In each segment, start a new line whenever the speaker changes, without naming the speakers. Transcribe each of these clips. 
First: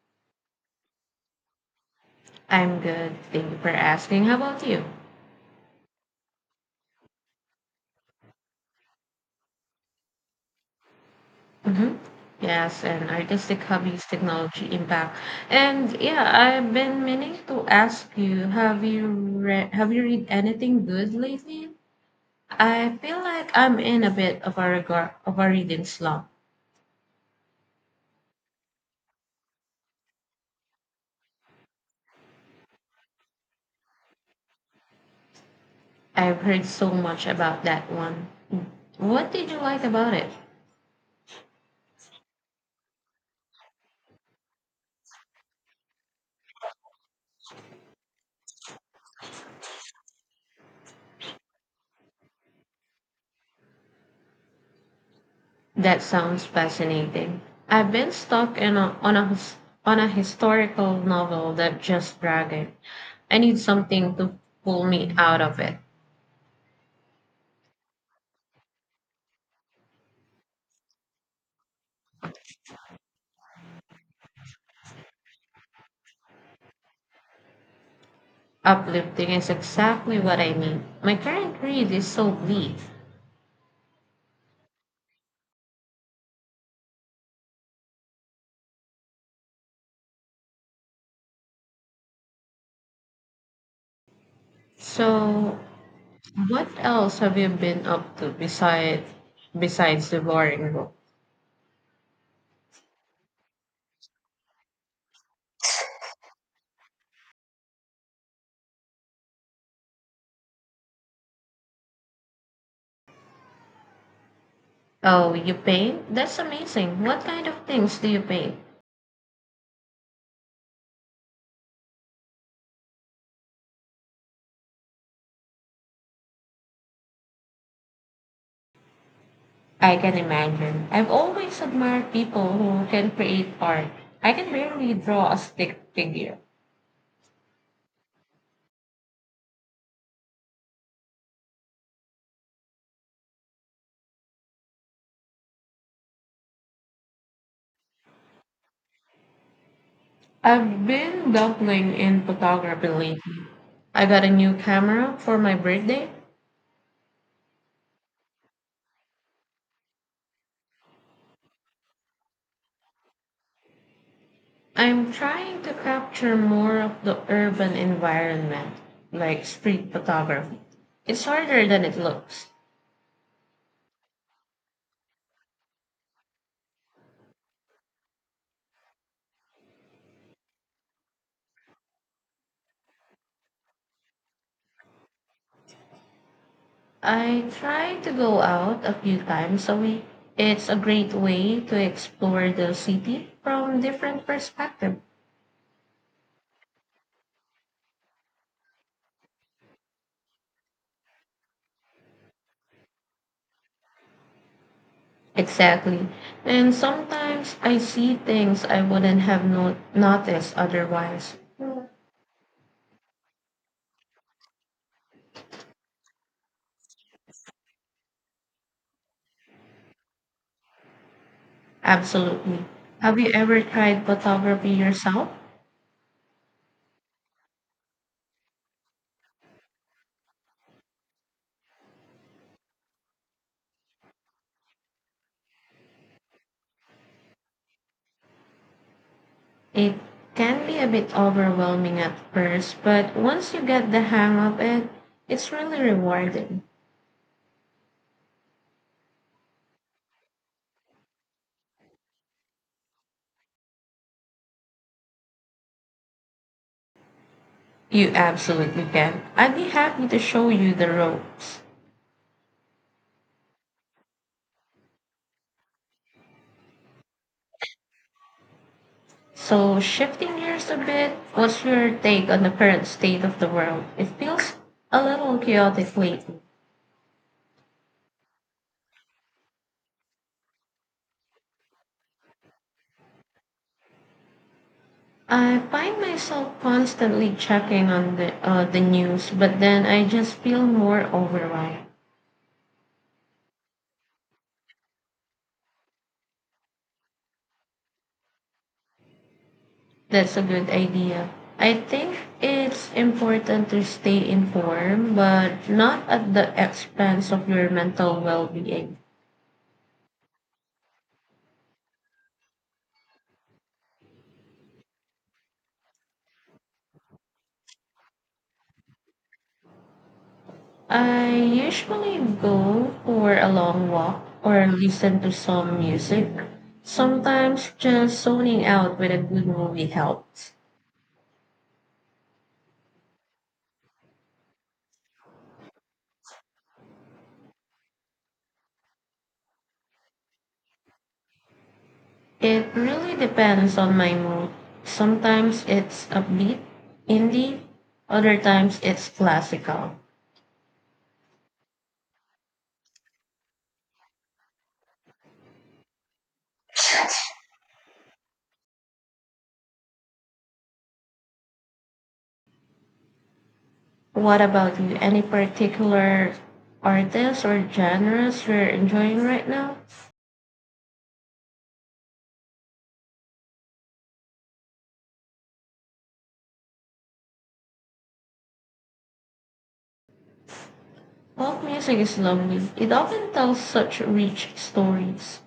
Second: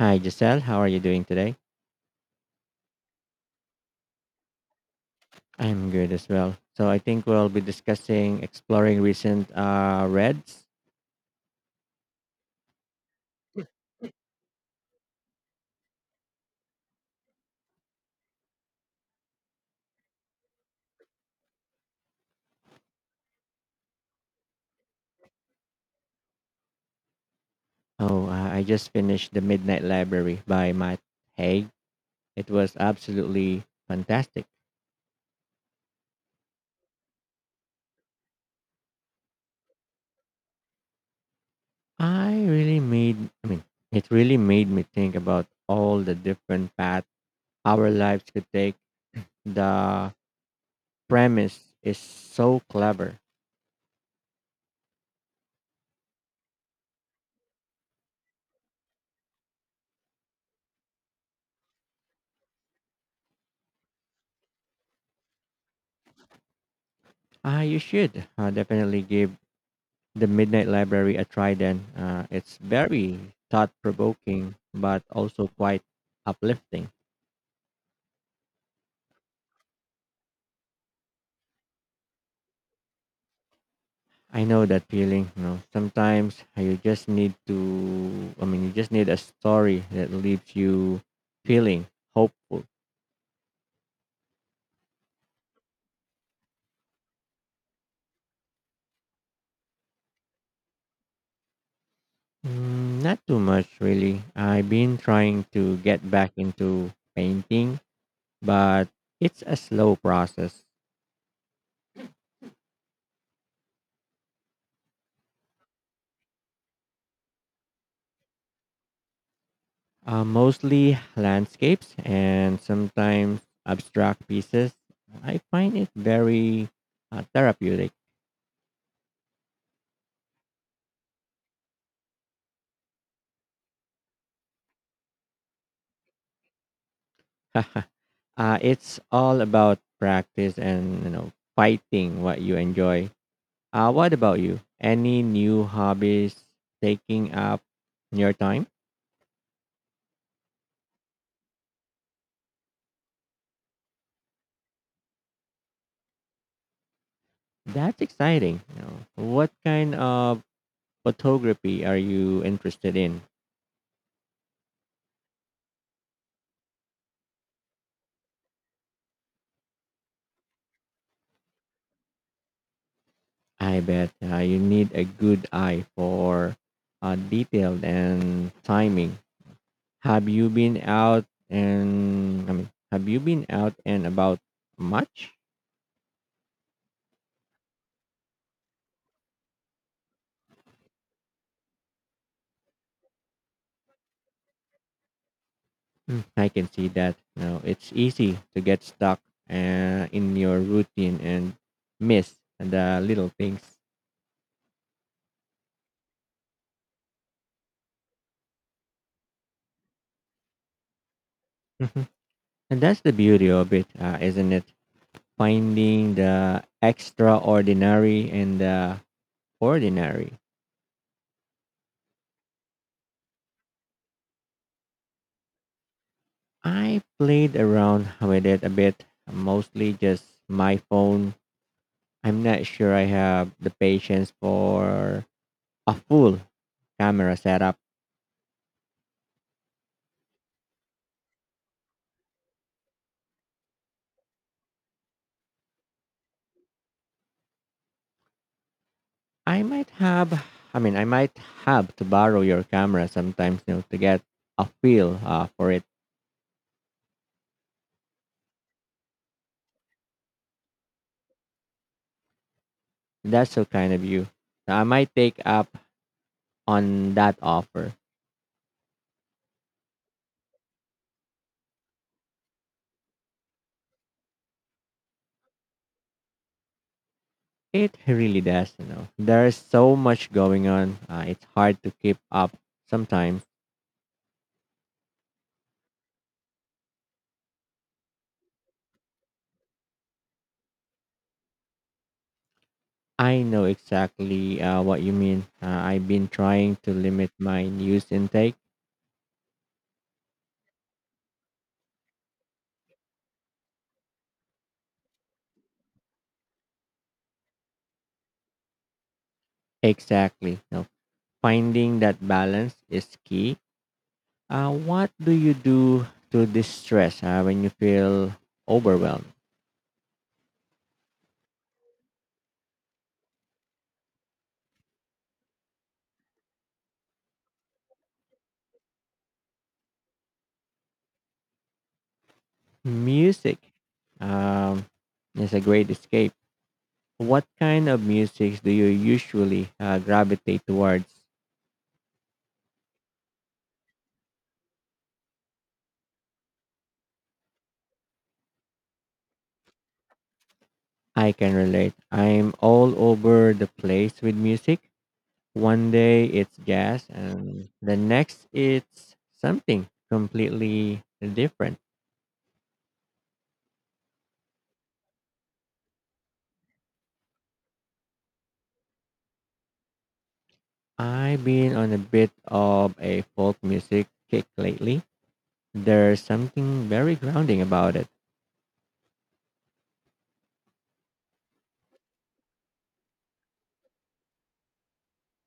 Hi, Giselle. How are you doing today?
I'm good. Thank you for asking. How about you?
I'm good as well. So I think we'll be discussing exploring recent reads.
Mm-hmm. Yes, and artistic hobbies, technology impact. And yeah, I've been meaning to ask you, have you read anything good lately? I feel like I'm in a bit of a of a reading slump.
Oh, I just finished The Midnight Library by Matt Haig. It was absolutely fantastic.
I've heard so much about that one. What did you like about it?
I mean, it really made me think about all the different paths our lives could take, the premise is so clever.
That sounds fascinating. I've been stuck on a historical novel that just dragged. I need something to pull me out of it.
You should definitely give The Midnight Library a try then. It's very thought provoking, but also quite uplifting.
Uplifting is exactly what I need. My current read is so bleak.
I know that feeling. You know, sometimes you just need to, I mean, you just need a story that leaves you feeling hopeful.
So, what else have you been up to besides devouring book?
Mm, not too much, really. I've been trying to get back into painting, but it's a slow process.
Oh, you paint? That's amazing. What kind of things do you paint?
Mostly landscapes and sometimes abstract pieces. I find it very therapeutic.
I can imagine. I've always admired people who can create art. I can barely draw a stick figure.
uh, it's all about practice and you know fighting what you enjoy. What about you? Any new hobbies taking up your time?
I've been dabbling in photography lately. I got a new camera for my birthday.
That's exciting. You know, what kind of photography are you interested in?
I'm trying to capture more of the urban environment, like street photography. It's harder than it looks.
I bet you need a good eye for detail and timing. Have you been out have you been out and about much?
I try to go out a few times a week. It's a great way to explore the city from different perspectives.
Mm, I can see that. You it's easy to get stuck in your routine and miss the little things.
Exactly. And sometimes I see things I wouldn't have noticed otherwise.
Mhm. And that's the beauty of it, isn't it? Finding the extraordinary and the ordinary.
Absolutely. Have you ever tried photography yourself?
I played around with it a bit, mostly just my phone. I'm not sure I have the patience for a full camera setup.
It can be a bit overwhelming at first, but once you get the hang of it, it's really rewarding.
I might have, I might have to borrow your camera sometimes you know, to get a feel for it.
You absolutely can. I'd be happy to show you the ropes.
That's so kind of you. I might take up on that offer.
So, shifting gears a bit, what's your take on the current state of the world? It feels a little chaotic lately.
It really does, you know. There is so much going on. It's hard to keep up sometimes.
I find myself constantly checking on the news, but then I just feel more overwhelmed.
I know exactly what you mean. I've been trying to limit my news intake.
That's a good idea. I think it's important to stay informed, but not at the expense of your mental well-being.
Exactly. No, finding that balance is key. What do you do to distress when you feel overwhelmed?
I usually go for a long walk or listen to some music. Sometimes just zoning out with a good movie helps.
Music um, is a great escape. What kind of music do you usually gravitate towards?
It really depends on my mood. Sometimes it's upbeat, indie, other times it's classical.
I can relate. I'm all over the place with music. One day it's gas, and the next it's something completely different.
What about you? Any particular artists or genres you're enjoying right now?
I've been on a bit of a folk music kick lately. There's something very grounding about it.
Folk music is lovely. It often tells such rich stories.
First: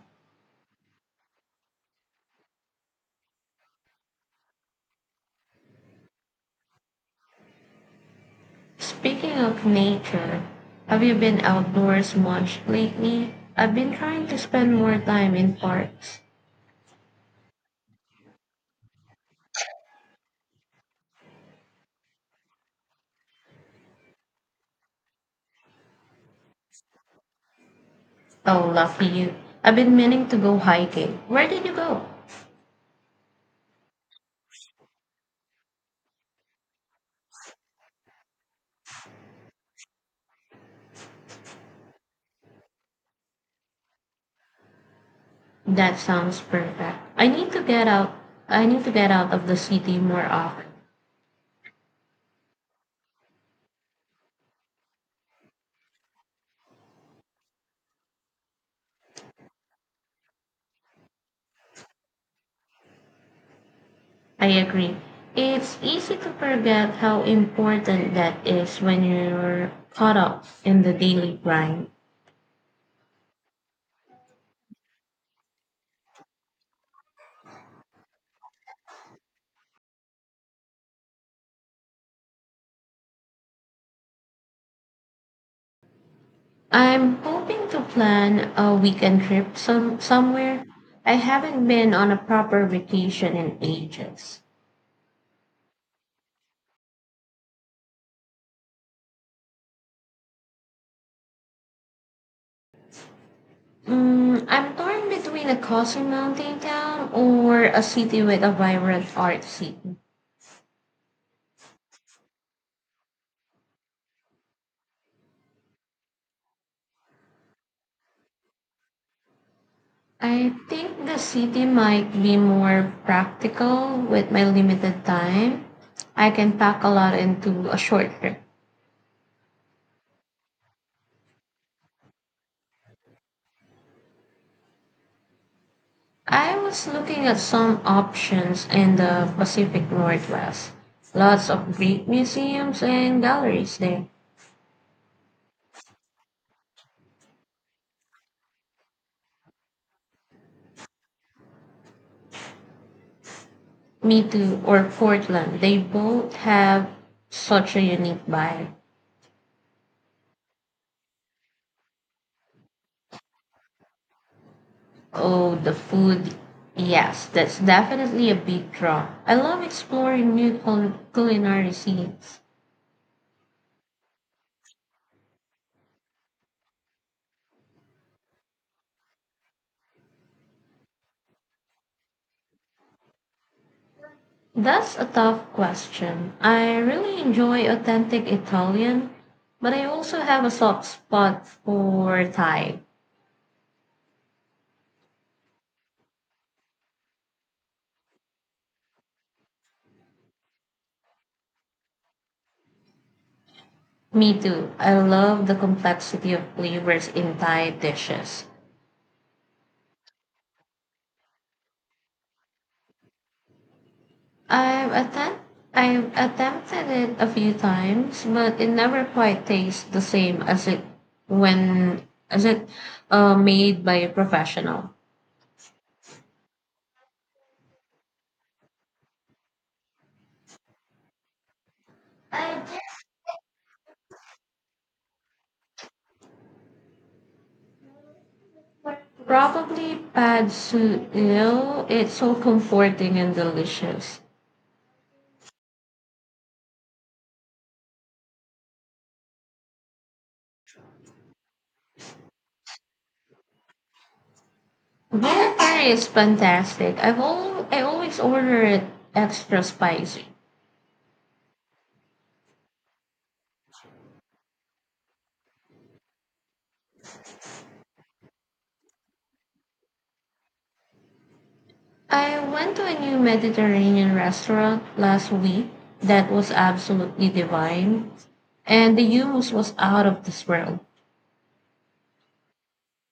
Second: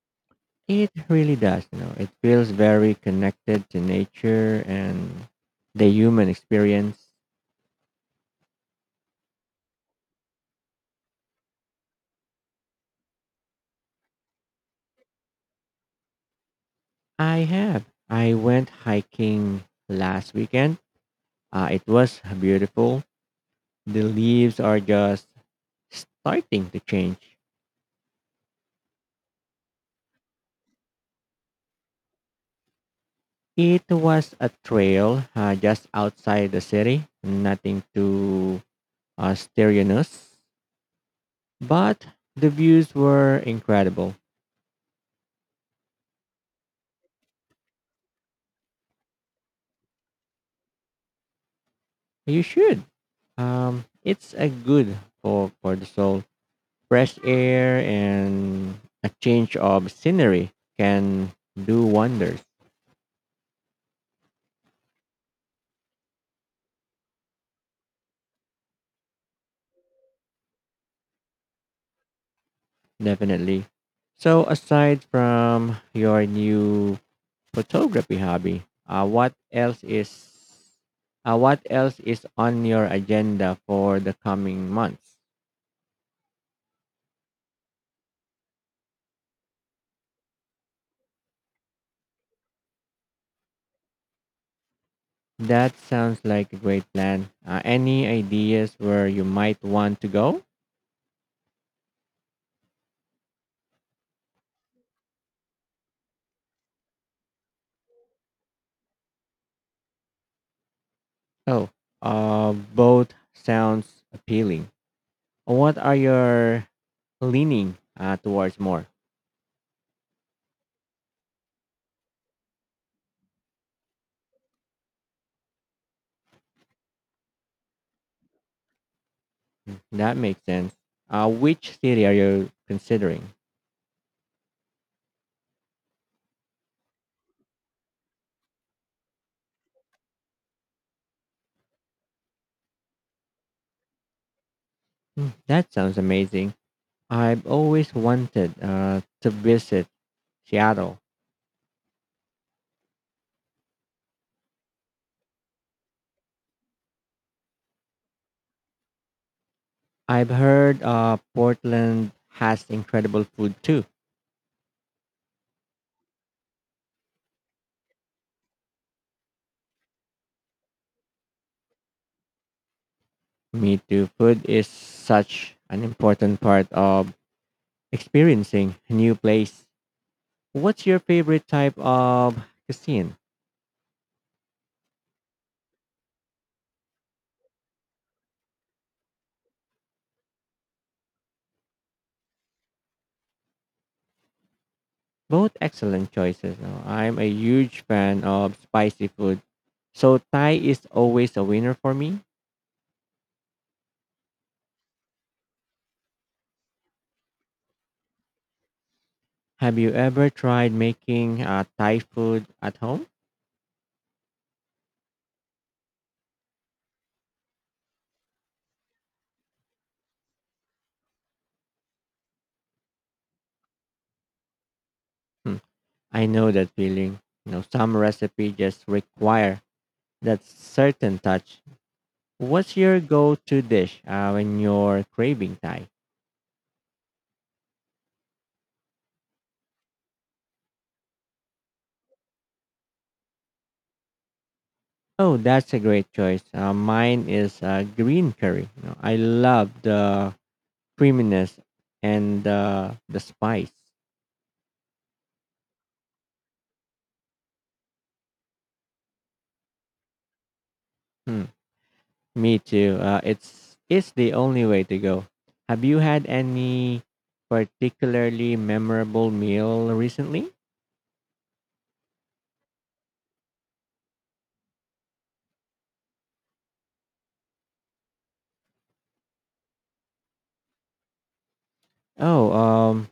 It really does, you know. It feels very connected to nature and the human experience.
Speaking of nature, have you been outdoors much lately? I've been trying to spend more time in parks.
I have. I went hiking last weekend. It was beautiful. The leaves are just starting to change.
Oh, lucky you. I've been meaning to go hiking. Where did you go?
It was a trail just outside the city, nothing too strenuous, but the views were incredible.
That sounds perfect. I need to get out. I need to get out of the city more often.
You should. It's a good for the soul. Fresh air and a change of scenery can do wonders.
I agree. It's easy to forget how important that is when you're caught up in the daily grind.
Definitely. So aside from your new photography hobby. What else is on your agenda for the coming months?
I'm hoping to plan a weekend trip somewhere. I haven't been on a proper vacation in ages.
That sounds like a great plan. Any ideas where you might want to go?
Mm, I'm torn between a coastal mountain town or a city with a vibrant art scene.
Oh, Both sounds appealing. What are your leaning towards more?
I think the city might be more practical with my limited time. I can pack a lot into a short trip.
Mm, that makes sense. Which city are you considering?
I was looking at some options in the Pacific Northwest. Lots of great museums and galleries there.
Hmm, that sounds amazing. I've always wanted to visit Seattle.
Me too, or Portland. They both have such a unique vibe.
I've heard Portland has incredible food too.
Oh, the food. Yes, that's definitely a big draw. I love exploring new culinary scenes.
Me too. Food is such an important part of experiencing a new place. What's your favorite type of cuisine?
That's a tough question. I really enjoy authentic Italian, but I also have a soft spot for Thai.
Both excellent choices. Now, I'm a huge fan of spicy food, so Thai is always a winner for me.
Me too. I love the complexity of flavors in Thai dishes.
Have you ever tried making Thai food at home?
I've attempt I've attempted it a few times, but it never quite tastes the same when as it made by a professional.
Hmm, I know that feeling. You know, some recipes just require that certain touch. What's your go-to dish when you're craving Thai?
Probably pad see ew. It's so comforting and delicious.
Oh, that's a great choice. Mine is green curry. You know, I love the creaminess and the spice.
Valentine is fantastic. I always order it extra spicy.
Hmm, me too. It's the only way to go. Have you had any particularly memorable meal recently?
I went to a new Mediterranean restaurant last week that was absolutely divine, and the hummus was out of this world.
Oh, um,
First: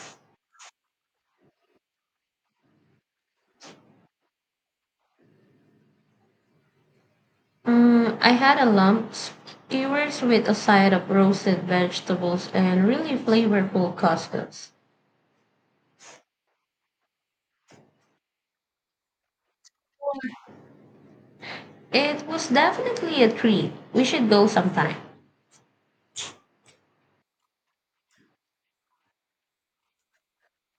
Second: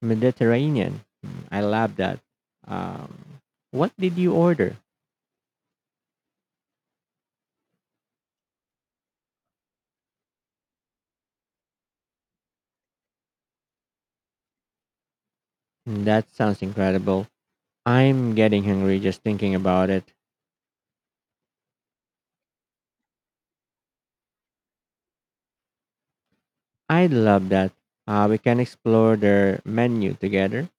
Mediterranean. Hmm, I love that. Um, what did you order?
Mm, I had a lump skewers with a side of roasted vegetables and really flavorful couscous.
Mm, that sounds incredible. I'm getting hungry just thinking about it.
It was definitely a treat. We should go sometime.
I'd love that. We can explore their menu together.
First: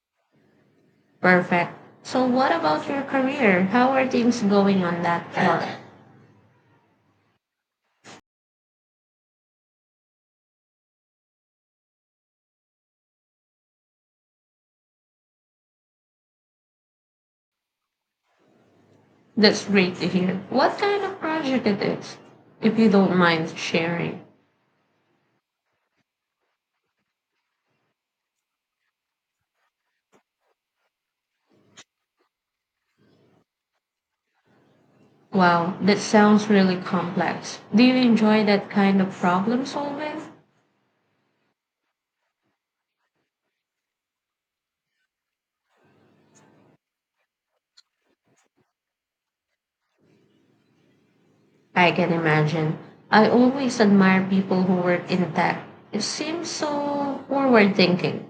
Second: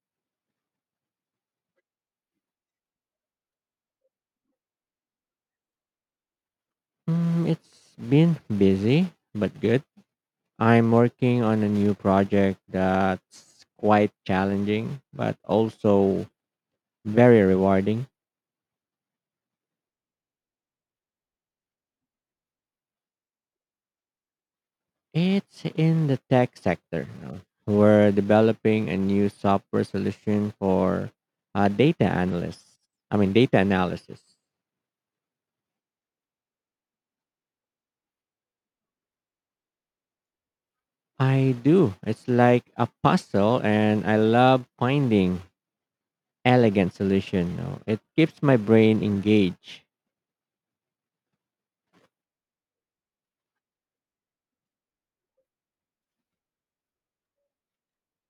Perfect. So, what about your career? How are things going on that front?
Mm, it's been busy, but good. I'm working on a new project that's quite challenging, but also very rewarding.
That's great to hear. What kind of project it is, if you don't mind sharing?
It's in the tech sector, you know. We're developing a new software solution for uh, data analysts. Data analysis.
Wow, that sounds really complex. Do you enjoy that kind of problem solving?
I do. It's like a puzzle, and I love finding elegant solution. You know. It keeps my brain engaged.
I can imagine. I always admire people who work in tech. It seems so forward thinking.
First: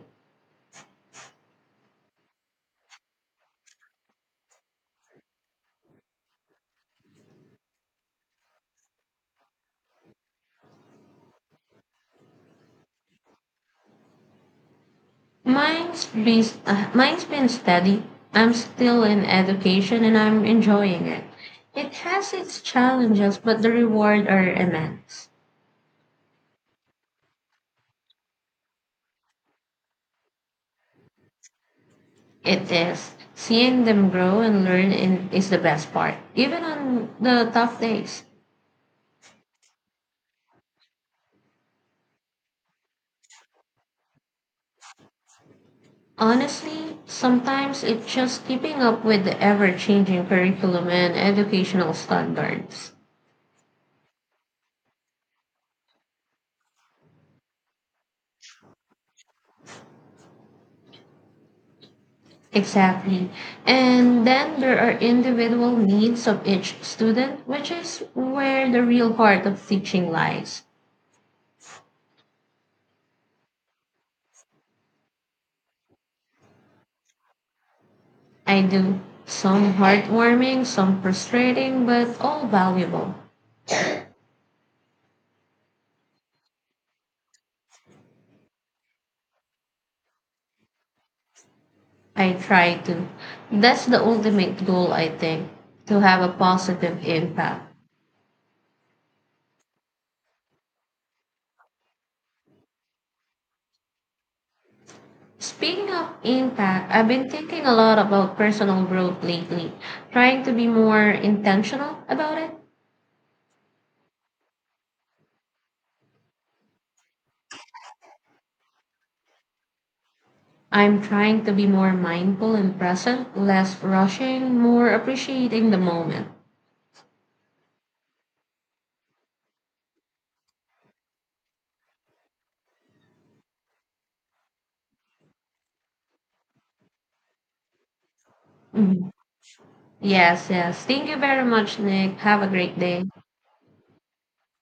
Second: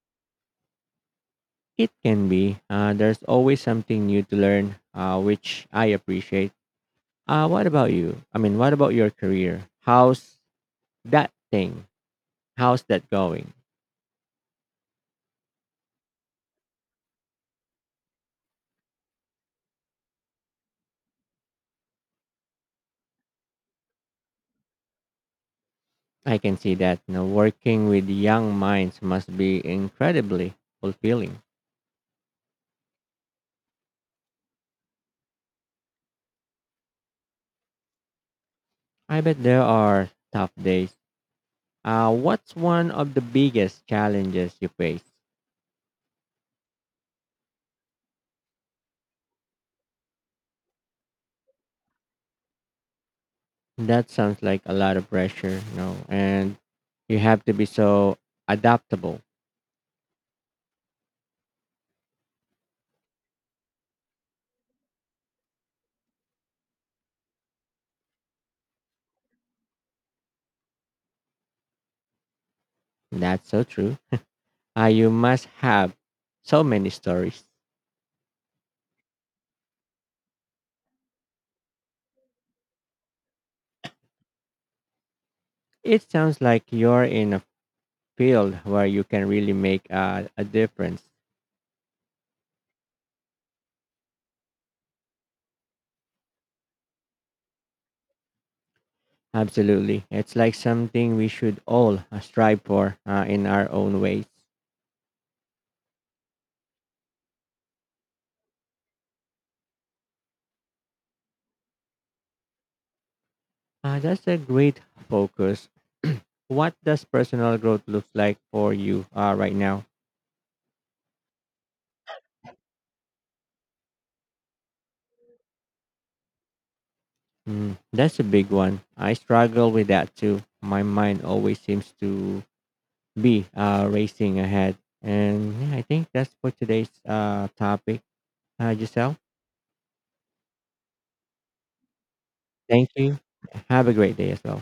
It can be. There's always something new to learn, which I appreciate. What about your career? How's that thing? How's that going?
Mine's been steady. I'm still in education and I'm enjoying it. It has its challenges, but the reward are immense.
I can see that. You know, working with young minds must be incredibly fulfilling.
It is. Seeing them grow and learn in, is the best part, even on the tough days.
I bet there are tough days. What's one of the biggest challenges you face?
Honestly, sometimes it's just keeping up with the ever changing curriculum and educational standards.
That sounds like a lot of pressure, you know, and you have to be so adaptable.
Exactly. And then there are individual needs of each student, which is where the real heart of teaching lies.
That's so true. You must have so many stories.
I do. Some heartwarming, some frustrating, but all valuable.
It sounds like you're in a field where you can really make a difference.
I try to. That's the ultimate goal, I think, to have a positive impact.
Absolutely. It's like something we should all strive for in our own ways.
Speaking of impact, I've been thinking a lot about personal growth lately, trying to be more intentional about it.
That's a great focus. What does personal growth look like for you right now?
I'm trying to be more mindful and present, less rushing, more appreciating the moment.
Mm, that's a big one. I struggle with that too. My mind always seems to be racing ahead. And yeah, I think that's for today's topic,
Mhm.
Giselle.
Yes, yes. Thank you very much, Nick. Have a great
Thank
day.
you. Have a great day as well.